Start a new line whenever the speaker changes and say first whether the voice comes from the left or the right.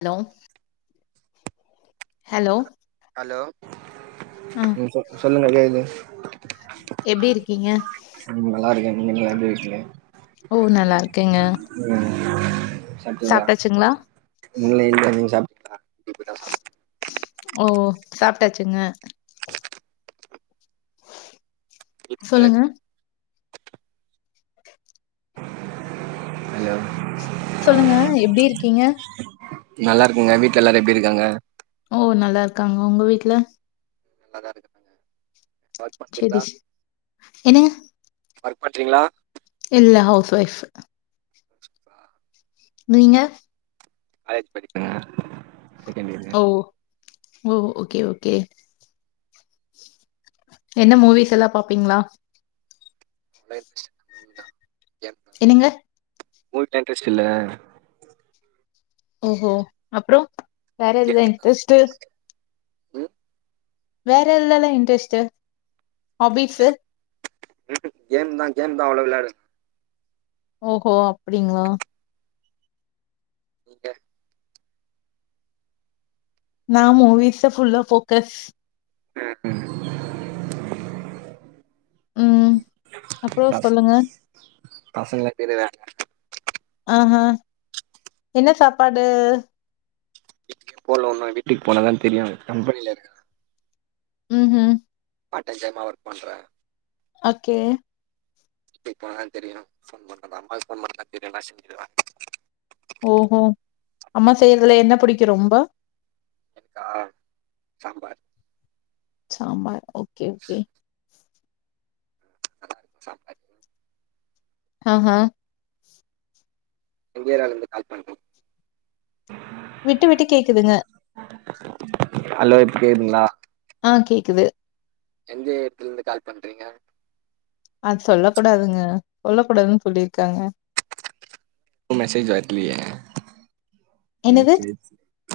left: Hello hello
right: hello
left: அ
right: சொ சொல்லுங்க கேக்கு
left: எப்டி இருக்கீங்க
right: ம் நல்லா இருக்கே நீங்களா எப்டி இருக்கீங்க
left: ஓ நல்லா இருக்கேங்க
right: ம் சாப்டீங்ளா
left: சாப்ட்டாச்சுங்களா
right: முல்லையு கவியு சாப்
left: ஓ சாப்டாச்சுங்க சொல்லுங்க
right: வீட்ல ஹலோ
left: சொல்லுங்க எப்டி இருக்கீங்க
right: நல்லாருக்கங்க வீட்ல எல்லாரு எப்டி இருக்காங்க
left: ஓ நல்லாருக்காங்க ஒங்க வீட்ல
right: [unintelligible] ஒர்க் பண்றிங்ளா
left: செரி என்னங்க
right: ஒர்க் பண்றிங்ளா
left: இல்ல ஹவுஸ் வைஃப்
right: அ
left: நீங்க
right: காலேஜ் படிக்கங்க செகண்ட் இயர்
left: ஓ ஓ ஓகே ஓகே என்ன மூவிஸ் எல்லா பாப்பீங்ளா
right: [unintelligible] என்
left: என்னங்க
right: மூவிலா இன்ட்ரெஸ்ட் இல்ல
left: ஓஹோ அப்றோ வேற
right: கேம்
left: எதுல இன்ரெஸ்டு
right: ம்
left: வேற எல்ல இல்லா இன்ட்ரெஸ்ட் ஹாபிஸு
right: ம் கேம்தா தா அவ்ளோ விளையாடு
left: ஓ ஓஹோ அப்பிடிங்களா
right: நீங்க
left: நா மூவிஸ் ஃபுல்ல போக்கஸ்
right: ம் ம்
left: ம் அப்றோ
right: பச
left: சொல்லுங்க
right: பசங்கள தெரியவாங்
left: ஆ ஆஹ என்ன சாப்பாடு
right: போலோனா வீட்டுக்கு போனதா தெரியு கம்பனியில இருக்க
left: ம் ம்
right: பாட்டசயமா ஒர்க் பண்றே
left: ஓகே
right: வீட்டுக்கு போனதா தெரியு ஃபோன் பண்ண அம்மாக்கு ஃபோன் பண்ணா தெரியு நா செஞ்சுடுவே
left: ஓ ஓஹோ அம்மா செய்றதுல என்ன பிடிக்கு ரொம்ப
right: க்கா சாம்பார்
left: சாம்பார் ஓகே ஓகே
right: சாம்பார்
left: ஆ ஆஹ
right: எங்கேறாலந்து கால் பண்றம்
left: விட்டு விட்டு கேக்குதுங்க
right: ஹலோ இப்ப கேதுங்களா
left: ஆ கேக்குது
right: எந்த எடத்துல இருந்து கால் பண்றீங்க
left: அது சொல்ல கூடாதுங்க சொல்ல கூடாதுன்னு சொல்லியிருக்காங்க
right: ப்ப மெசேஜ் வர்லியே ம்
left: என்னது?
right: சே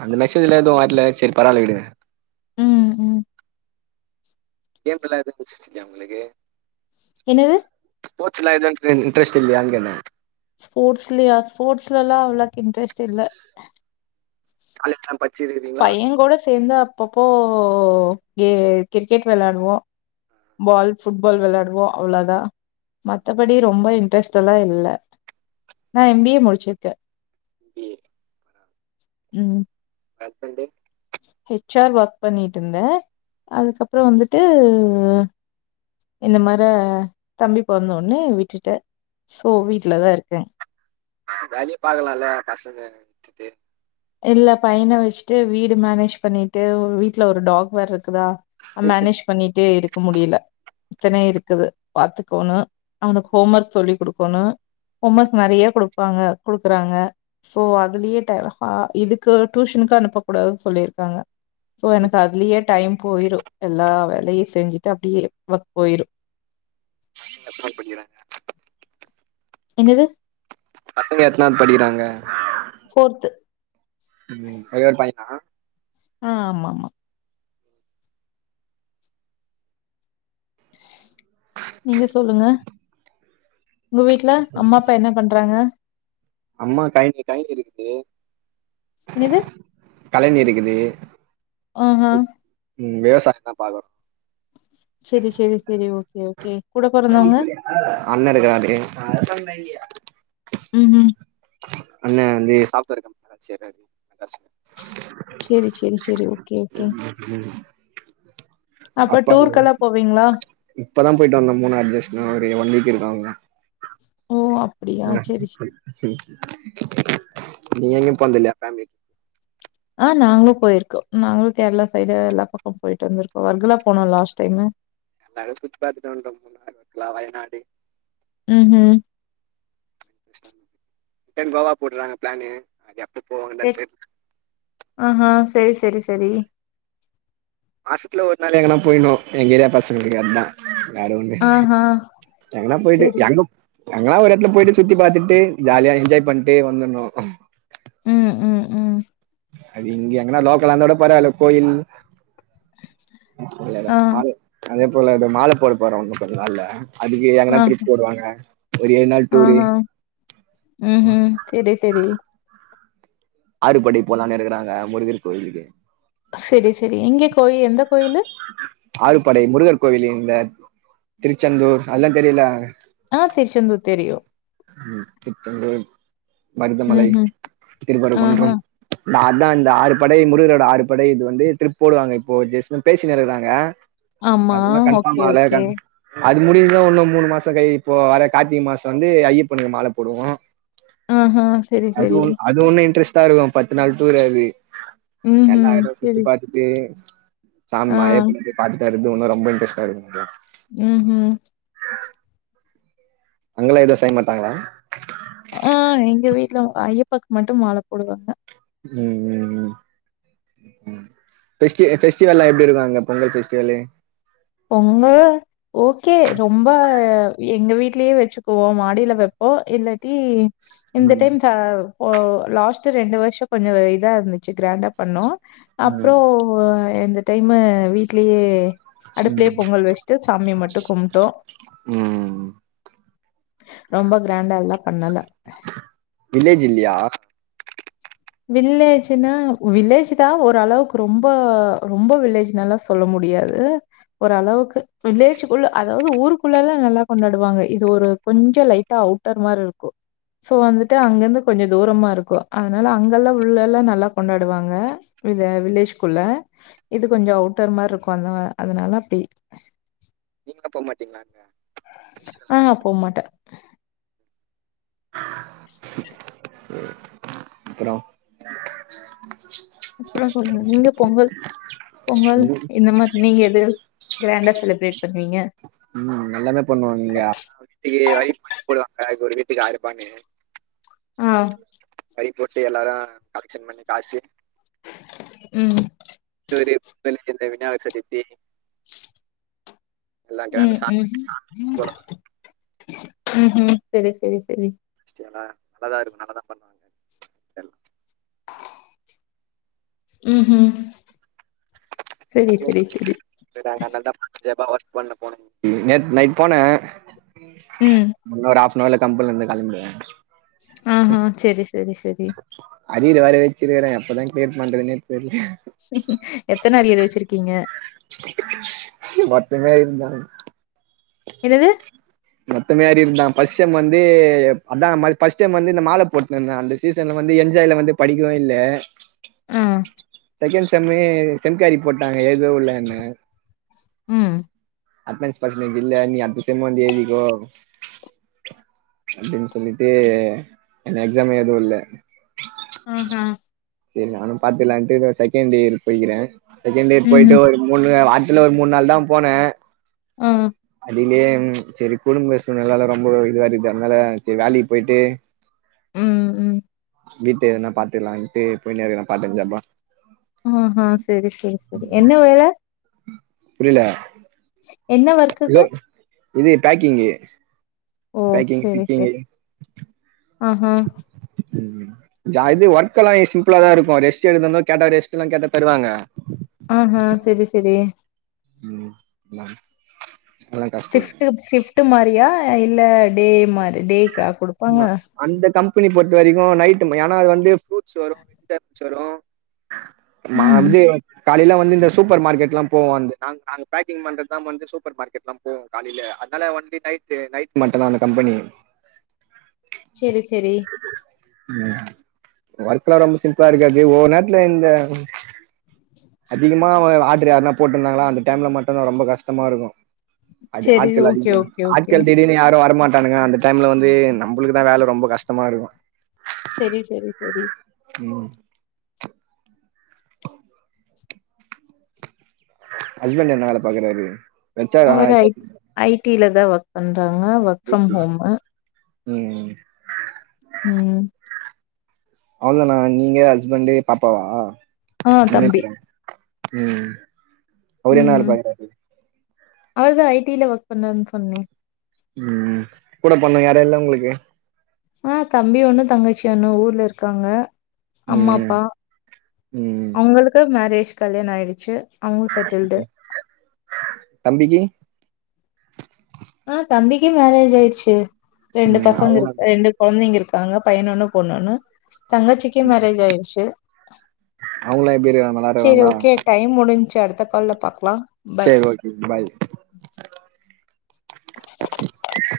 right: அந்த மெசேஜ்ல எதுவு வரல சேரி பராவால்லவிடுங்க
left: ம் ம்
right: கேம்ல்லா எதுவு [unintelligible] உங்களுக்கு
left: என்னது?
right: போட்ஸ்ல்லா எதுவுடிரன் இன்டரெஸ் இல்லையான் கேட்டே
left: ஸ்போட்ஸ்லயா ஸ்போர்ட்ஸ்லல்லா அவ்ளோக் இன்ரெஸ்ட் இல்ல
right: [unintelligible]
left: பைய கூட சேந்து அப்பப்போ கே கிரிக்கெட் விளையாடுவோ பால் ஃபுட் பால் விளாடுவோ அவ்ளதா மத்தபடி ரொம்ப இன்ட்ரெஸ்ட்லா இல்ல நா எம்பிஏ முடிச்சிருக்கே
right: பிஏ
left: ம்
right: கட்பண்டு
left: ஹெச்ஆர் ஒர்க் பண்ணிட்டுந்தே அதுக்கப்புறோ வந்துட்டு இந்த மார தம்பி பொறந்தோன்னே விட்டுட்ட சோ வீட்லதா இருக்கே
right: வேலையே பாக்கலால்ல பசங்க விட்டுட்டு
left: இல்ல பையன வச்சிட்டு வீடு மேனேஜ் பண்ணிட்டு வீட்ல ஒரு டாக் வேற இருக்குதா மேனேஜ் பண்ணிட்டு இருக்க முடியல இத்தன இருக்குது பாத்துக்கோனு அவனுக்கு ஹோம் ஒர்க் சொல்லி குடுக்கணு ஹோம் ஒர்க் நெறைய குடுப்பாங்க குடுக்குறாங்க சோ அதுலியே டயர்ட் ஆ இதுக்கு டியூஷனுக்கு அனுப்ப கூடாதுன் சொல்லியிருக்காங்க சோ எனக்கு
right: வீட்டில்
left: அதுலயே டைம் போயிரு எல்லா வேலையு செஞ்சுட்டு அப்டியே ஒர்க் போய்ரு
right: எத்னாவ்து படிக்கிறாங்க
left: என்னது
right: பசங்க எத்தனாவ்து படிக்கிறாங்க
left: ஃபோர்த்து
right: ம் ஒரே ஒரு பையனா
left: ஆ ஆமா ஆமா
right: [inaudible]
left: நீங்க சொல்லுங்க உங்க வீட்ல அம்மா அப்பா என்ன பண்றாங்க
right: அம்மா [unintelligible]
left: என்னது
right: கலன் எடுக்குது
left: அ அ
right: ம் விவசாய தா பாக்குறோ
left: செரி செரி செரி ஓகே ஓகே கூட பொறந்தவங்க
right: அண்ண இருக்காண்டே
left: ம்ஹ்ம்.
right: அண்ண வந்து சாஃப்ட் வேர் கம்ப்பனி [unintelligible]
left: சேரி சேரி சேரி ஓகே ஓகே. அப்ப
right: அப்பா
left: டூர்க்கெல்லா போவீங்களா?
right: [inaudible] இப்பதா போய்ட்டு வந்த மூணு [unintelligible] ஒரு ஒன் வீக் இருக்கு அவ்ள்தா
left: ஓ அப்
right: [inaudible] நீ எங்கியு போன்தில்லையா ஃபேம்லி
left: ஆ நாங்ளு போய்ர்க்கோ நாங்களு கேரளா சைடு எல்லா பக்கொ போய்ட்டு வந்த்ருக்கோ [unintelligible] போனோ லாஸ்ட் டைமு
right: எல்லாரு சுத்தி பாத்துட்டு வன்ட்டோ [inaudible] எல்லா வயநாடு
left: ம் ஹ்ம்
right: டைம் கோவா போட்றாங்க ப்ளானு அது எப்ப போவாங்கன்தா தெர்
left: ஆ ஹா சேரி சேரி செரி
right: மாசத்துல ஒரு நாள் எங்கனா போய்ணு எங்கேரியா பசங்களுக்கு அத்தா வேற ஒண்ணு இல்ல
left: ஆஹா
right: எங்கனா போய்ட்டு
left: செரி.
right: எங்கப் எங்கனா ஒரு எடத்ல போய்ட்டு சுத்தி பாத்துட்டு ஜாலியா என்ஜாய் பண்ட்டு வந்துண்ணு
left: ம் ம் ம்
right: அது இங்க எங்கனா லோக்கலாந்தாக் கூட பரவால்ல கோயில்
left: ஆ
right: [inaudible] அதேப் போல இப்ப மால போட போறோ இன்னு கொஞ்ச நாள்ல அதுக்கு எங்கனா
left: ஆ
right: ட்ரிப் போடுவாங்க ஒரு ஏழ் நாள் டூரு
left: சேரி செரி
right: ஆறுபடை போலான் இருக்குறாங்க முருகர் கோயிலுக்கு
left: செரி செரி எங்கே கோயி எந்த கோயிலு
right: ஆறுபடை முருகர் கோவிலு இந்த திருச்செந்தூர் அத்லா தெரியுல்ல
left: ஆ திருச்செந்தூர் தெரியு
right: ம் திருச்செந்தூர் மருதமலை
left: ம்ஹ்ம். ஆஹா.
right: திருப்பறகுன்றம் நா அதா இந்த ஆறுபடை முருகரோட ஆறுபடை இது வந்து ட்ரிப் போடுவாங்க இப்போ ஜெஸ் பேசினுருக்குறாங்க
left: ஆமா.
right: அது இன்னு
left: ஓகே,
right: கன்ஃபாம் ஆவ்ல
left: ஓகே.
right: கன் அது முடிஞ்சது உன்னு மூணு மாசொ கை இப்போ வர கார்த்திகை மாசொ வந்து ஐயப்பனுக்கு மால போடுவோ
left: ஆஹா. சரி,
right: அது
left: சரி.
right: ஒ அது உண்ணு இன்ட்ரெஸ்ட்டா இருக்கு பத்து நாள் டூரு அது
left: ம்ஹ்ம்.
right: எல்லா எடமு சுத்தி
left: சரி.
right: பாத்துட்டு சாம்
left: ஆ.
right: ஐயப்பன பாத்துட் இது ஒன்ன ரொம்ப இன்ட்ரெஸ்டா இருக்
left: உ ஹு
right: அங்கலா எது செய்ய மாட்டாங்களா
left: ஆ எங்க வீட்ல ஐயப்பாக்கு மட்டு மால போடுவாங்க
right: உ உ உ ஃபெஸ்டி அ ஃபெஸ்டிவெல்லா எப்டிருக்கு அங்க பொங்கல் ஃபெஸ்டிவலு
left: பொங்க ஓகே ரொம்ப எங்க வீட்லயே வச்சுக்குவோ மாடியில வப்போ இல்லாட்டி இந்த
right: ம்
left: டைம் த ஓ லாஸ்ட் ரெண்டு வருஷ கொஞ்சோ இதா இருந்துச்சு கிராண்டா பண்ணோ
right: ம்
left: அப்றோ ப்போ இந்த டைமு வீட்லயே அடுப்லயே
right: ம்
left: பொங்கல் வஸ்ட்டு சாமிய மட்டு கும்ட்டோ
right: ம்
left: ரொம்ப கிராண்டால்லா பண்ணல
right: வில்லேஜ் இல்லயா
left: வில்லேஜ்ன்னா வில்லேஜ்தா ஓரளவுக்கு ரொம்ப ரொம்ப வில்லேஜ்னல்லா சொ சொல்ல முடியாது ஓரளவுக்கு வில்லேஜ்க்குள்ள அதாவது ஊருக்குள்ளல்ல நல்லா கொண்டாடுவாங்க இது ஒரு கொஞ்ச லைட்டா அவுட் டர் மாருக்கு சோ வந்துட்டு அங்கிருந்து கொஞ்சோ தூரமா இருக்கு அதனா அதனால அங்கெல்லா உள்ள எல்லா நல்லா கொண்டாடுவாங்க வில்லேஜ்க்குள்ள இது கொஞ்ச அவுட்டர் மாருக்கு அந்த அதனால அப்டி
right: நீங்களா போ மாட்டீங்களா அங்க
left: ஆ போ மாட்டே
right: அப்பறோ
left: அப்றோ சொல்லுங்க நீங்க பொங்கல் பொங்கல்
right: ம்
left: இந்த மரி நீங்க எது கிராண்டா செலிப்ரேட் பண்ணுவீங்க
right: உ எல்லாமே பண்ணுவாங்க இங்க வீட்டுக்கு வரி போடுவாங்க ஒரு வீட்டுக்கு ஆறுப்பானு
left: ஆ
right: வரி போட்டு எல்லாரு கலெக்ஷன் பண்ணி காஸு
left: உ
right: [inaudible] இந்த விநாயாகசதுத்தி
left: உ
right: கிராண்டா
left: உ
right: சாமி
left: உ
right: ஊர்வலம்
left: உ சரி சரி சரி
right: ஃபெஸ்டிவல்லா நல்லாதா இருக்கு நல்லாதா பண்ணுவாங்க [unintelligible]
left: உ உ செரி செரி செரி
right: நேத் நைட் போனே
left: உ
right: இன்னொரு ஹாஃப்னவர்ல கம்பென்ல்லந்து கெளம்பிடுவே
left: ஆஹா செரி செரி செரி
right: அரியர் வேற வச்ருக்கறே எப்பதா கிளியர் பண்றதுன்னே தெர்ல
left: எத்தன அரியர் வெச்சிருக்கீங்க
right: மொத்தமே இருந்தா
left: என்னது
right: மொத்தமே அரியர்ந்தா ஃபஸ்ட் செம் வந்து அதா பஸ்ட் சம் வந்து இந்த மால போட்னுந்தே அந்த சீசன்ல வந்து என்ஜாய்ல வந்து படிக்கவு இல்ல
left: ஆ
right: செகன்ட் செம்லே [unintelligible] போட்டாங்க ஏதோ இல்லனு
left: ம்
right: அட்னஸ் பஸ்ன்டேஜ் இல்ல நீ அட்த்த செம் வந்து எழ்திக்கோ அப்டின் சொல்லிட்டு என்ன எக்ஸாம் எழுதவுல்ல
left: அ ஹ
right: செரி நானு பாத்துக்லான்ட்டு செகண்ட் இயர் போய்கிறே செகண்ட் இயர் போயிட்டு
left: ம்ஹும்
right: ஒரு மூனு வார்த்ல ஒரு மூன்நாள்தா போனே
left: ஆ
right: [inaudible] செரி குடும்பஷ்டோ நல்லால்ல ரொம்ப இதுவா இருக்கு அதனால செரி வேலைக்கு போயிட்டு
left: ம் ம்
right: வீட்டு எதுனா பாத்துக்கலான்ட்டு போய்னு இருக்கே பார்ட் டைம் ஜாப்பா
left: அ ஹா செரி செரி செரி என்ன வேல
right: புரில
left: என்ன ஒர்க்
right: லோ இது பேக்கிங்கு
left: ஓ
right: பேக்கிங்
left: செரி செரி
right: ஸ்டிச்சிங்கு
left: ஆஹா
right: ம் ம் இது ஒர்க் எல்லா சிம்பிளா தா இருக்கு ரெஸ்ட் எடுத்துந்தா கேட்டா ரெஸ்ட்டலா கேட்டா தருவாங்க
left: ஆ ஹா செரி செரி
right: ம் மேம்
left: சிஃப்ட்டு சிஃப்ட்டு மாரியா இல்ல டே மாரி டேக்கா குடு
right: ஆமா அந்த கம்பெனி பொறுத்த வரைக்கு நைட்டு ம ஏனா அது வந்து ஃப்ரூட்ஸ் வரு வெஜிடேபிள்ஸ் வரு மா
left: ம்
right: அப்டியே காலைல வந்து இந்த சூப்பர் மார்க்கெட்லா போவோ வந்து நாங் நாங்க பேக்கிங் பண்றதா வந்து சூப்பர் மார்க்கெட் நாங் போவோ காலைல அதனால ஒன்லி நைட்டு நைட் மட்டுந்தா அந்த கம்பெனி
left: செரி செரி
right: ம் ஒர்க்கலா ரொம்ப சிம்பிளா இருக்காது ஒவ்வொரு நேரத்துல இந்த அதிகமா வ ஆட்ரு யார்னா போட்ருந்தாங்ளா அந்த டைம்ல மட்டுதா ரொம்ப கஷ்டமாருக்கு அது
left: செரி
right: ஆட்கள்
left: ஓகே
right: அதிகமா
left: ஓகே ஓகே
right: ஆட்கள் திடீர்னு யாரு வரமாட்டானுக அந்த டைம்ல வந்து நம்ளுக்குதா வேல ரொம்ப கஷ்டமா இருக்கு
left: செரி செரி செரி
right: ம் ஹஸ்பண்ட் என்ன வேல பாக்குறாரு ஹெச் ஆர் ஆ
left: அவரா ஐ ஐ டி ல தா ஒர்க் பண்றாங்க ஒர்
right: ஐ டி ம்
left: ம் ம்
right: அவ்ளதானா நீங்க ஹஸ்பண்ட்டு பாப்பாவா
left: ஆ
right: மூனே
left: தம்பி
right: பேரா ம் அவரு என்ன வேல பாக்றாரு
left: அவர் தா ஐ டி ல ஒர்க் பண்ணறாருன் சொன்னே
right: ம் கூட பொறந்தவுங்க யாரு இல்ல உங்களுக்கு
left: ஆ தம்பி ஒன்னு தங்கச்சி ஒன்னு ஊர்ல இருக்காங்க அம்மா
right: ம்
left: அப்பா
right: ம்
left: அவுங்களுக்கு மேரேஜ் கல்யாணோ ஆயிடுச்சு அவங்க செட்டில்டு
right: தம்பிக்கு
left: ஆ தம்பிக்கு மேரேஜ் ஆய்ருச்சு ரெண்டு
right: ம்
left: பசங்க
right: அவங்களா
left: இருக் ரெண்டு கொழந்தைங்க இருக்காங்க பையனு ஒன்னு பொண்ணு ஒன்னு தங்கச்சிசக்கு மேரேஜ் ஆயிர்ச்சு
right: அவுங்களா எப்டி இருக்காங்க நல்லாருக்காங்ளா
left: டைம் முடிஞ்சு அடுத்த கால்ல பாக்கலா
right: செரி ஓகே பாய்